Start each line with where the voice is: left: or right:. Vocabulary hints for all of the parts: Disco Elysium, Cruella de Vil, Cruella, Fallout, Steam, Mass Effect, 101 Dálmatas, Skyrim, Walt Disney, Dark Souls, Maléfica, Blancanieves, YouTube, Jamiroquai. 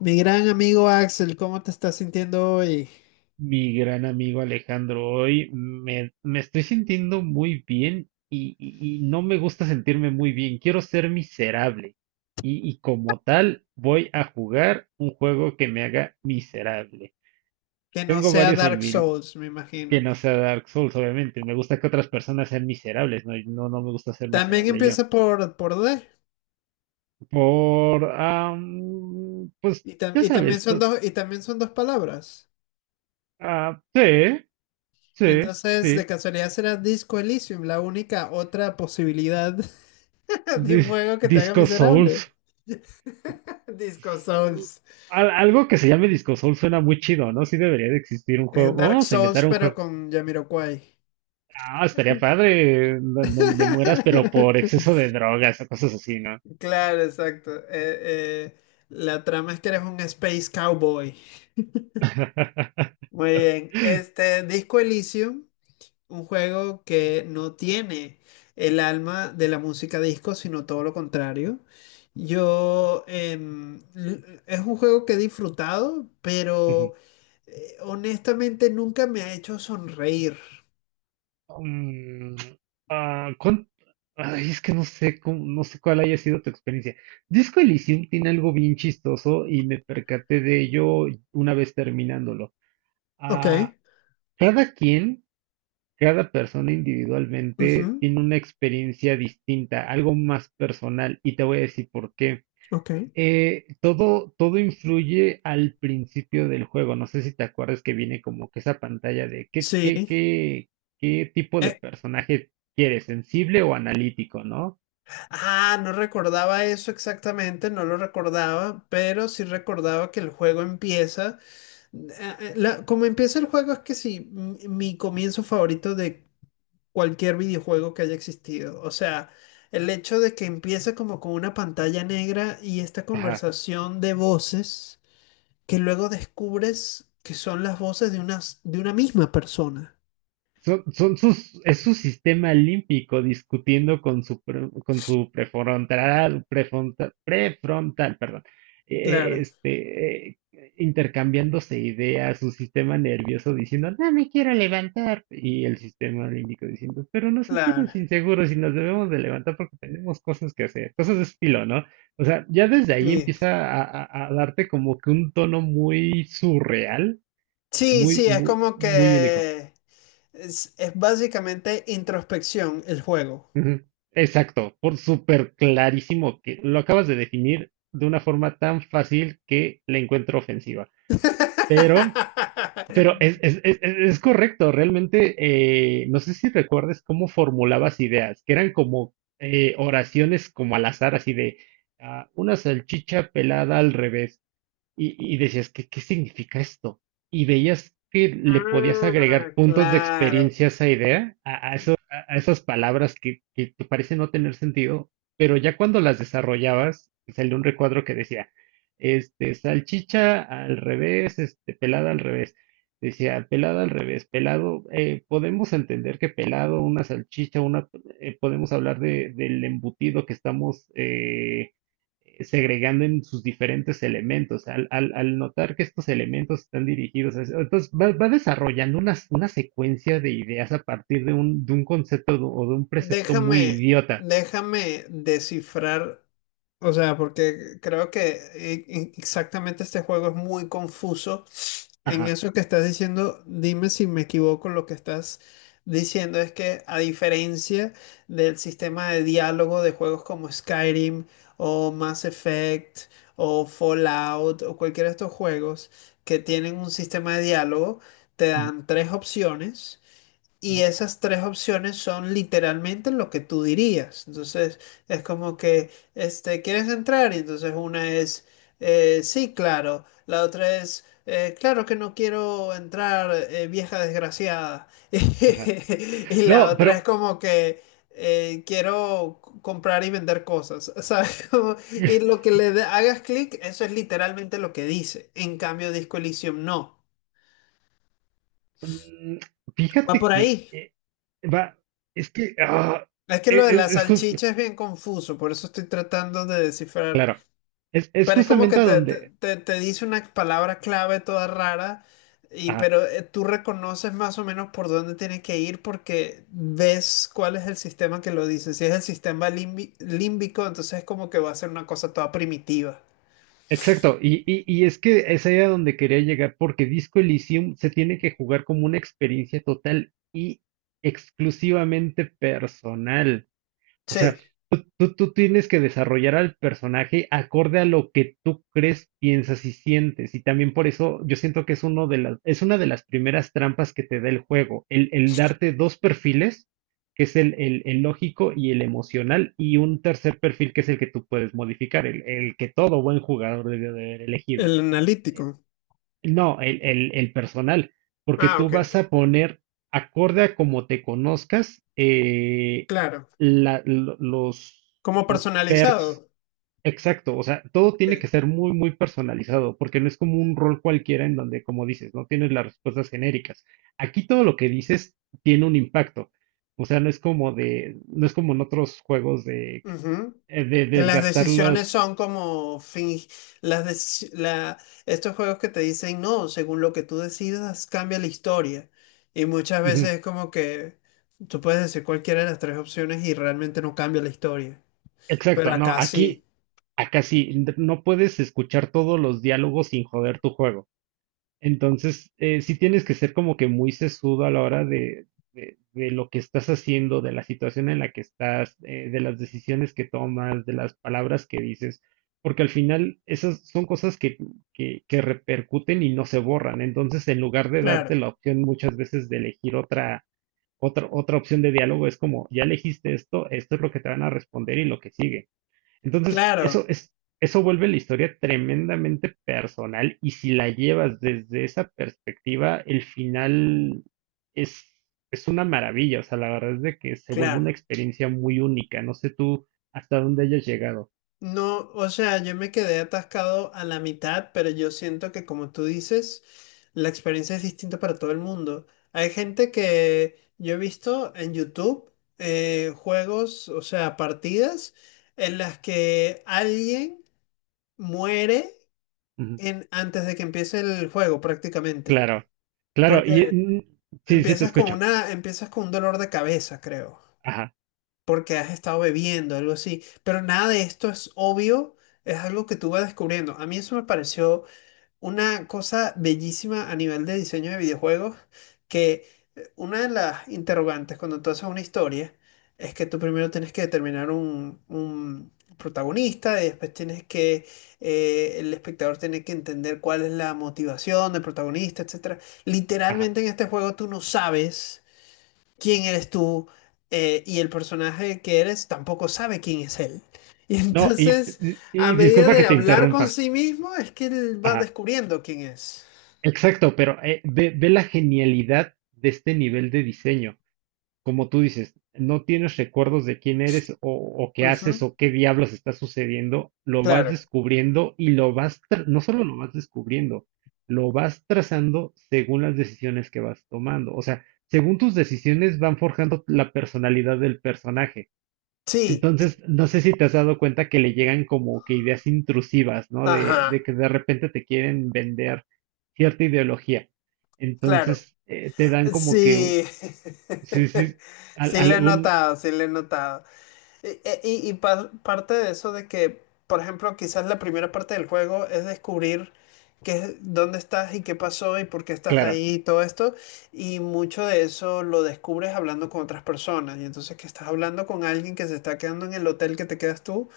left: Mi gran amigo Axel, ¿cómo te estás sintiendo hoy?
right: Mi gran amigo Alejandro, hoy me estoy sintiendo muy bien y no me gusta sentirme muy bien. Quiero ser miserable. Y como tal, voy a jugar un juego que me haga miserable.
left: Que no
right: Tengo
left: sea
right: varios en
left: Dark
right: mi,
left: Souls, me
right: Que
left: imagino.
right: no sea Dark Souls, obviamente. Me gusta que otras personas sean miserables, ¿no? Y no, no me gusta ser
left: También
right: miserable yo.
left: empieza por D.
right: Pues,
left: Y,
right: ya
left: también
right: sabes,
left: son dos, y también son dos palabras.
right: ah, sí, sí,
left: Entonces, de
right: sí.
left: casualidad será Disco Elysium, la única otra posibilidad de un juego que te haga
right: Disco Souls.
left: miserable. Disco Souls.
right: Algo que se llame Disco Soul suena muy chido, ¿no? Sí debería de existir un juego.
left: Dark
right: Vamos a
left: Souls,
right: inventar un
left: pero
right: juego.
left: con Jamiroquai.
right: Ah, estaría padre, en donde mueras, pero por exceso de drogas o cosas así, ¿no?
left: Claro, exacto. Eh, la trama es que eres un space cowboy. Muy bien. Este Disco Elysium, un juego que no tiene el alma de la música disco, sino todo lo contrario. Yo es un juego que he disfrutado,
right: Ujú.
left: pero honestamente nunca me ha hecho sonreír.
right: Mm, ah, ¿cuán- Ay, es que no sé cuál haya sido tu experiencia. Disco Elysium tiene algo bien chistoso y me percaté de ello una vez terminándolo.
left: Ok,
right: Ah, cada quien Cada persona individualmente
left: ujú,
right: tiene una experiencia distinta, algo más personal, y te voy a decir por qué.
left: ok.
right: Todo influye al principio del juego. No sé si te acuerdas que viene como que esa pantalla de qué, qué,
left: Sí.
right: qué, qué tipo de
left: Eh,
right: personaje quieres, sensible o analítico, ¿no?
left: no recordaba eso exactamente, no lo recordaba, pero sí recordaba que el juego empieza. Eh, como empieza el juego es que sí, mi comienzo favorito de cualquier videojuego que haya existido. O sea, el hecho de que empieza como con una pantalla negra y esta
right: Ajá.
left: conversación de voces que luego descubres que son las voces de de una misma persona.
right: Es su sistema límpico discutiendo con con su prefrontal, perdón, eh, eh,
left: Claro,
right: este, eh, intercambiándose ideas, su sistema nervioso diciendo, no me quiero levantar, y el sistema límbico diciendo, pero nos
left: claro.
right: sentimos inseguros y nos debemos de levantar porque tenemos cosas que hacer, cosas de estilo, ¿no? O sea, ya desde ahí
left: Sí,
right: empieza a darte como que un tono muy surreal,
left: sí,
right: muy,
left: sí, es
right: muy,
left: como
right: muy único.
left: que es básicamente introspección el juego.
right: Ujú, exacto, por súper clarísimo que lo acabas de definir de una forma tan fácil que le encuentro ofensiva. Pero, pero es, es, es, es- es correcto, realmente. No sé si recuerdes cómo formulabas ideas, que eran como oraciones como al azar, así de una salchicha pelada al revés. Y decías, ¿qué significa esto? Y veías que le podías
left: Ah,
right: agregar puntos de
left: claro.
right: experiencia a esa idea, a esas palabras que te parece no tener sentido, pero ya cuando las desarrollabas, salió un recuadro que decía, salchicha al revés, pelada al revés. Decía, pelada al revés, pelado, podemos entender que pelado, una salchicha, podemos hablar del embutido que estamos segregando en sus diferentes elementos. Al notar que estos elementos están dirigidos a eso, entonces va desarrollando una secuencia de ideas a partir de un concepto o de un precepto muy
left: Déjame,
right: idiota.
left: déjame descifrar, o sea, porque creo que exactamente este juego es muy confuso. En
right: Ajá.
left: eso que estás diciendo, dime si me equivoco, lo que estás diciendo es que a diferencia del sistema de diálogo de juegos como Skyrim o Mass Effect o Fallout o cualquiera de estos juegos que tienen un sistema de diálogo, te dan tres opciones. Y esas tres opciones son literalmente lo que tú dirías. Entonces, es como que, este, ¿quieres entrar? Y entonces una es, sí, claro. La otra es, claro que no quiero entrar, vieja desgraciada.
right: Ajá.
left: Y la
right: No,
left: otra es
right: pero
left: como que, quiero comprar y vender cosas, ¿sabes? Como... Y lo que hagas clic, eso es literalmente lo que dice. En cambio, Disco Elysium no.
right: mm,
left: Va
right: fíjate
left: por
right: que
left: ahí.
right: va, es que ah,
left: Es que lo
right: e-
left: de
right: es,
left: la
right: es, jus-
left: salchicha es bien confuso, por eso estoy tratando de descifrar.
right: claro, es
left: Pero es como que
right: justamente a donde,
left: te dice una palabra clave toda rara, y,
right: ajá.
left: pero tú reconoces más o menos por dónde tienes que ir porque ves cuál es el sistema que lo dice. Si es el sistema límbico, entonces es como que va a ser una cosa toda primitiva.
right: Exacto, y es que esa era donde quería llegar, porque Disco Elysium se tiene que jugar como una experiencia total y exclusivamente personal. O sea,
left: Sí,
right: tú tienes que desarrollar al personaje acorde a lo que tú crees, piensas y sientes. Y también por eso yo siento que es una de las primeras trampas que te da el juego, el darte dos perfiles, que es el lógico y el emocional, y un tercer perfil que es el que tú puedes modificar, el que todo buen jugador debe de haber elegido.
left: el analítico.
right: No, el personal, porque
left: Ah,
right: tú
left: ok,
right: vas a
left: ok.
right: poner, acorde a como te conozcas,
left: Claro.
right: la- lo- los,
left: Como
right: los perks.
left: personalizado.
right: Exacto, o sea, todo tiene que
left: Ok.
right: ser muy, muy personalizado, porque no es como un rol cualquiera en donde, como dices, no tienes las respuestas genéricas. Aquí todo lo que dices tiene un impacto. O sea, no es como en otros juegos de,
left: Ujú.
right: eh, de
left: Que las
right: desgastar los.
left: decisiones son como fin, las deci- la- estos juegos que te dicen no, según lo que tú decidas, cambia la historia. Y muchas veces
right: Ujú,
left: es como que tú puedes decir cualquiera de las tres opciones y realmente no cambia la historia. Pero
right: exacto, no,
left: acá sí.
right: aquí. Acá sí, no puedes escuchar todos los diálogos sin joder tu juego. Entonces, sí tienes que ser como que muy sesudo a la hora de lo que estás haciendo, de la situación en la que estás, de las decisiones que tomas, de las palabras que dices, porque al final esas son cosas que repercuten y no se borran. Entonces, en lugar de
left: Claro,
right: darte la opción muchas veces de elegir otra opción de diálogo, es como, ya elegiste esto, esto es lo que te van a responder y lo que sigue. Entonces,
left: claro,
right: eso vuelve la historia tremendamente personal y si la llevas desde esa perspectiva, el final es, es una maravilla. O sea, la verdad es de que se vuelve una
left: claro.
right: experiencia muy única. No sé tú hasta dónde hayas llegado.
left: No, o sea, yo me quedé atascado a la mitad, pero yo siento que como tú dices, la experiencia es distinta para todo el mundo. Hay gente que yo he visto en YouTube juegos, o sea, partidas en las que alguien muere
right: Ujú,
left: antes de que empiece el juego prácticamente.
right: claro, claro. Y
left: Porque
right: sí, sí te escucho.
left: empiezas con un dolor de cabeza, creo.
right: Ajá,
left: Porque has estado bebiendo, algo así. Pero nada de esto es obvio, es algo que tú vas descubriendo. A mí eso me pareció una cosa bellísima a nivel de diseño de videojuegos, que una de las interrogantes cuando tú haces una historia es que tú primero tienes que determinar un protagonista y después tienes que, el espectador tiene que entender cuál es la motivación del protagonista, etcétera.
right: ajá.
left: Literalmente en este juego tú no sabes quién eres tú y el personaje que eres tampoco sabe quién es él. Y
right: No, y,
left: entonces, a
right: y
left: medida
right: disculpa que
left: de
right: te
left: hablar con
right: interrumpa.
left: sí mismo, es que él va
right: Ajá.
left: descubriendo quién es.
right: Exacto, pero ve la genialidad de este nivel de diseño. Como tú dices, no tienes recuerdos de quién eres o qué haces
left: Ujú,
right: o qué diablos está sucediendo, lo vas
left: claro.
right: descubriendo y no solo lo vas descubriendo, lo vas trazando según las decisiones que vas tomando. O sea, según tus decisiones van forjando la personalidad del personaje.
left: Sí. Y...
right: Entonces, no sé si te has dado cuenta que le llegan como que ideas intrusivas, ¿no? De,
left: ajá.
right: de que de repente te quieren vender cierta ideología.
left: Claro.
right: Entonces, te dan como que,
left: Sí.
right: sí, sí,
left: Sí, le he
right: algún,
left: notado, sí, le he notado. Y, parte de eso de que, por ejemplo, quizás la primera parte del juego es descubrir dónde estás y qué pasó y por qué estás
right: claro,
left: ahí y todo esto. Y mucho de eso lo descubres hablando con otras personas. Y entonces que estás hablando con alguien que se está quedando en el hotel que te quedas tú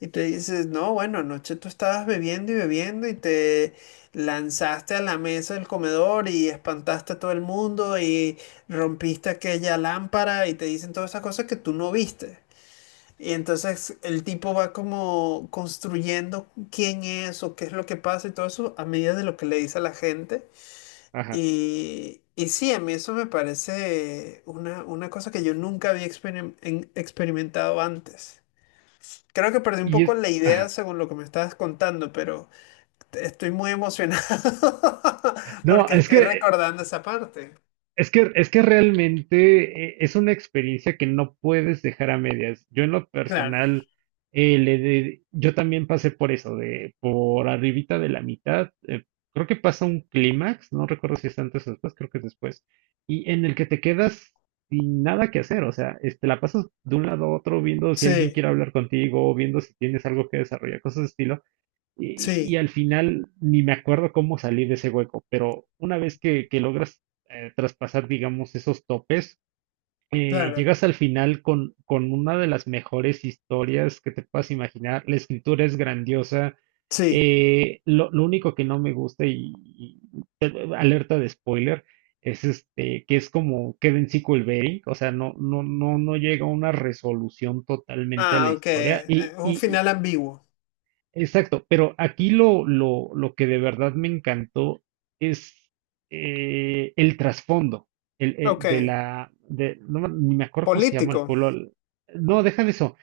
left: y te dices, no, bueno, anoche tú estabas bebiendo y bebiendo y te lanzaste a la mesa del comedor y espantaste a todo el mundo y rompiste aquella lámpara y te dicen todas esas cosas que tú no viste. Y entonces el tipo va como construyendo quién es o qué es lo que pasa y todo eso a medida de lo que le dice a la gente.
right: ajá.
left: Y sí, a mí eso me parece una cosa que yo nunca había experimentado antes. Creo que perdí un
right: Y
left: poco
right: es,
left: la idea
right: ajá.
left: según lo que me estabas contando, pero estoy muy emocionado
right: No,
left: porque
right: es
left: estoy
right: que,
left: recordando esa parte.
right: es que, es que realmente es una experiencia que no puedes dejar a medias. Yo en lo
left: Claro.
right: personal, yo también pasé por eso, de por arribita de la mitad. Creo que pasa un clímax, no recuerdo si es antes o después, creo que es después, y en el que te quedas sin nada que hacer. O sea, la pasas de un lado a otro viendo si alguien
left: Sí,
right: quiere hablar contigo, viendo si tienes algo que desarrollar, cosas de estilo. Y
left: sí,
right: al final ni me acuerdo cómo salí de ese hueco, pero una vez que logras traspasar, digamos, esos topes,
left: claro.
right: llegas al final con, una de las mejores historias que te puedas imaginar. La escritura es grandiosa.
left: Sí.
right: Lo único que no me gusta alerta de spoiler es este que es como queda en sequel baiting, o sea, no, no, no, no llega a una resolución totalmente a la
left: Ah, ok.
right: historia y,
left: Un
right: y,
left: final ambiguo.
right: Exacto, pero aquí lo que de verdad me encantó es el trasfondo,
left: Ok.
right: no, ni me acuerdo cómo se llama
left: Político.
right: el pueblo. No, deja de eso.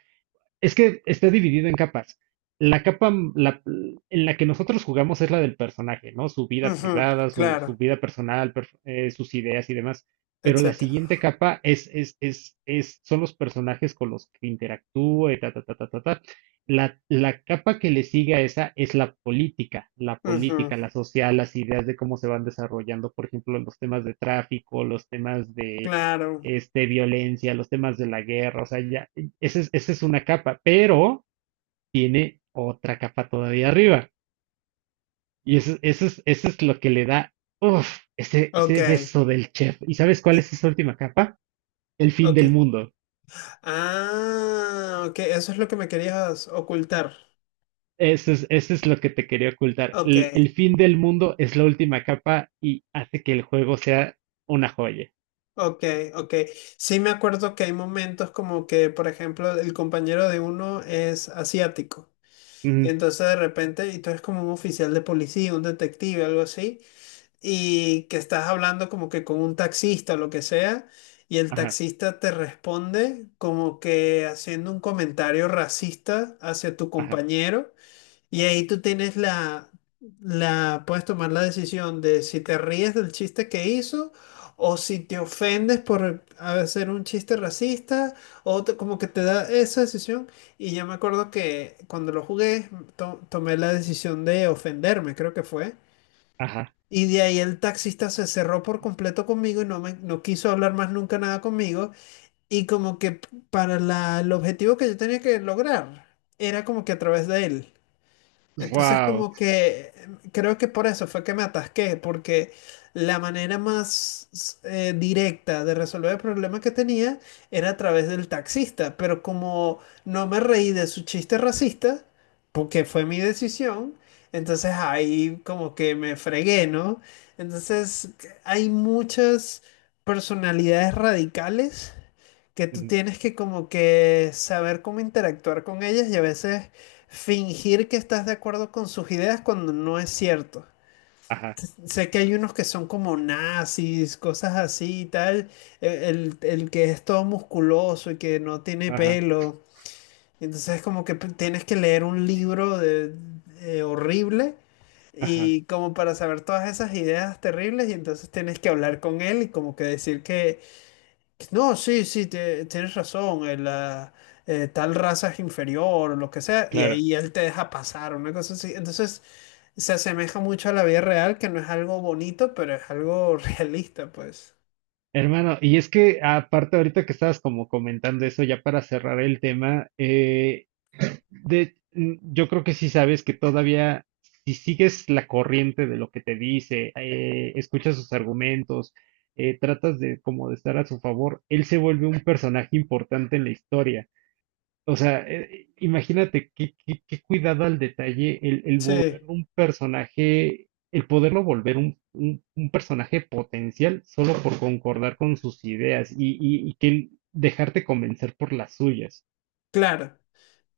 right: Es que está dividido en capas. La capa m- la- En la que nosotros jugamos es la del personaje, ¿no? Su vida
left: Ujú,
right: privada, su
left: claro,
right: vida personal, sus ideas y demás. Pero la
left: etcétera.
right: siguiente capa son los personajes con los que interactúa y ta, ta, ta, ta, ta, ta. La capa que le sigue a esa es la política, la
left: Ujú,
right: política, la social, las ideas de cómo se van desarrollando, por ejemplo, los temas de tráfico, los temas de
left: claro.
right: violencia, los temas de la guerra, o sea, ya, esa es una capa, pero tiene otra capa todavía arriba. Y eso es lo que le da, uff, ese
left: Ok.
right: beso del chef. ¿Y sabes cuál
left: eh,
right: es esa última capa? El fin
left: ok.
right: del mundo.
left: Ah, ok. Eso es lo que me querías ocultar.
right: Eso es lo que te quería ocultar.
left: Ok,
right: El fin del mundo es la última capa y hace que el juego sea una joya.
left: ok, ok. Sí me acuerdo que hay momentos como que, por ejemplo, el compañero de uno es asiático. Y
right: Ujú,
left: entonces de repente, y tú eres como un oficial de policía, un detective, algo así. Y que estás hablando como que con un taxista o lo que sea, y el
right: ajá,
left: taxista te responde como que haciendo un comentario racista hacia tu
right: ajá,
left: compañero, y ahí tú tienes puedes tomar la decisión de si te ríes del chiste que hizo. O si te ofendes por hacer un chiste racista, como que te da esa decisión. Y yo me acuerdo que cuando lo jugué, tomé la decisión de ofenderme, creo que fue.
right: ajá.
left: Y de ahí el taxista se cerró por completo conmigo y no quiso hablar más nunca nada conmigo. Y como que el objetivo que yo tenía que lograr era como que a través de él. Entonces
right: Wow.
left: como que creo que por eso fue que me atasqué, porque la manera más directa de resolver el problema que tenía era a través del taxista, pero como no me reí de su chiste racista, porque fue mi decisión, entonces ahí como que me fregué, ¿no? Entonces hay muchas personalidades radicales que tú tienes que como que saber cómo interactuar con ellas y a veces fingir que estás de acuerdo con sus ideas cuando no es cierto.
right: Ajá,
left: Sé que hay unos que son como nazis, cosas así y tal, el que es todo musculoso y que no tiene
right: ajá,
left: pelo. Entonces como que tienes que leer un libro de, horrible
right: ajá.
left: y como para saber todas esas ideas terribles y entonces tienes que hablar con él y como que decir que no, sí, sí, tienes razón. Tal raza es inferior o lo que sea, y
right: Claro.
left: ahí él te deja pasar, una cosa así. Entonces, se asemeja mucho a la vida real, que no es algo bonito, pero es algo realista, pues.
right: Hermano, y es que aparte ahorita que estabas como comentando eso, ya para cerrar el tema, yo creo que sí sabes que todavía, si sigues la corriente de lo que te dice, escuchas sus argumentos, tratas de como de estar a su favor, él se vuelve un personaje importante en la historia. O sea, imagínate qué cuidado al detalle el
left: Sí,
right: volverlo un personaje, el poderlo volver un personaje potencial solo por concordar con sus ideas y dejarte convencer por las suyas.
left: claro.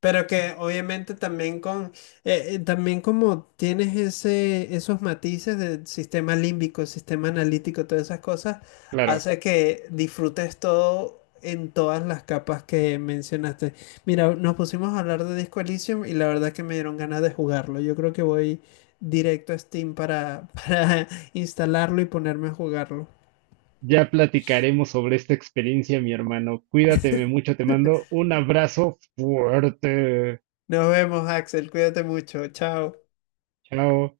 left: Pero que obviamente también con también como tienes ese, esos matices del sistema límbico, sistema analítico, todas esas cosas,
right: Claro,
left: hace que disfrutes todo en todas las capas que mencionaste. Mira, nos pusimos a hablar de Disco Elysium y la verdad que me dieron ganas de jugarlo. Yo creo que voy directo a Steam para, para instalarlo y ponerme a jugarlo.
right: ya platicaremos sobre esta experiencia, mi hermano. Cuídateme mucho, te mando un abrazo fuerte.
left: Nos vemos, Axel. Cuídate mucho. Chao.
right: Chao.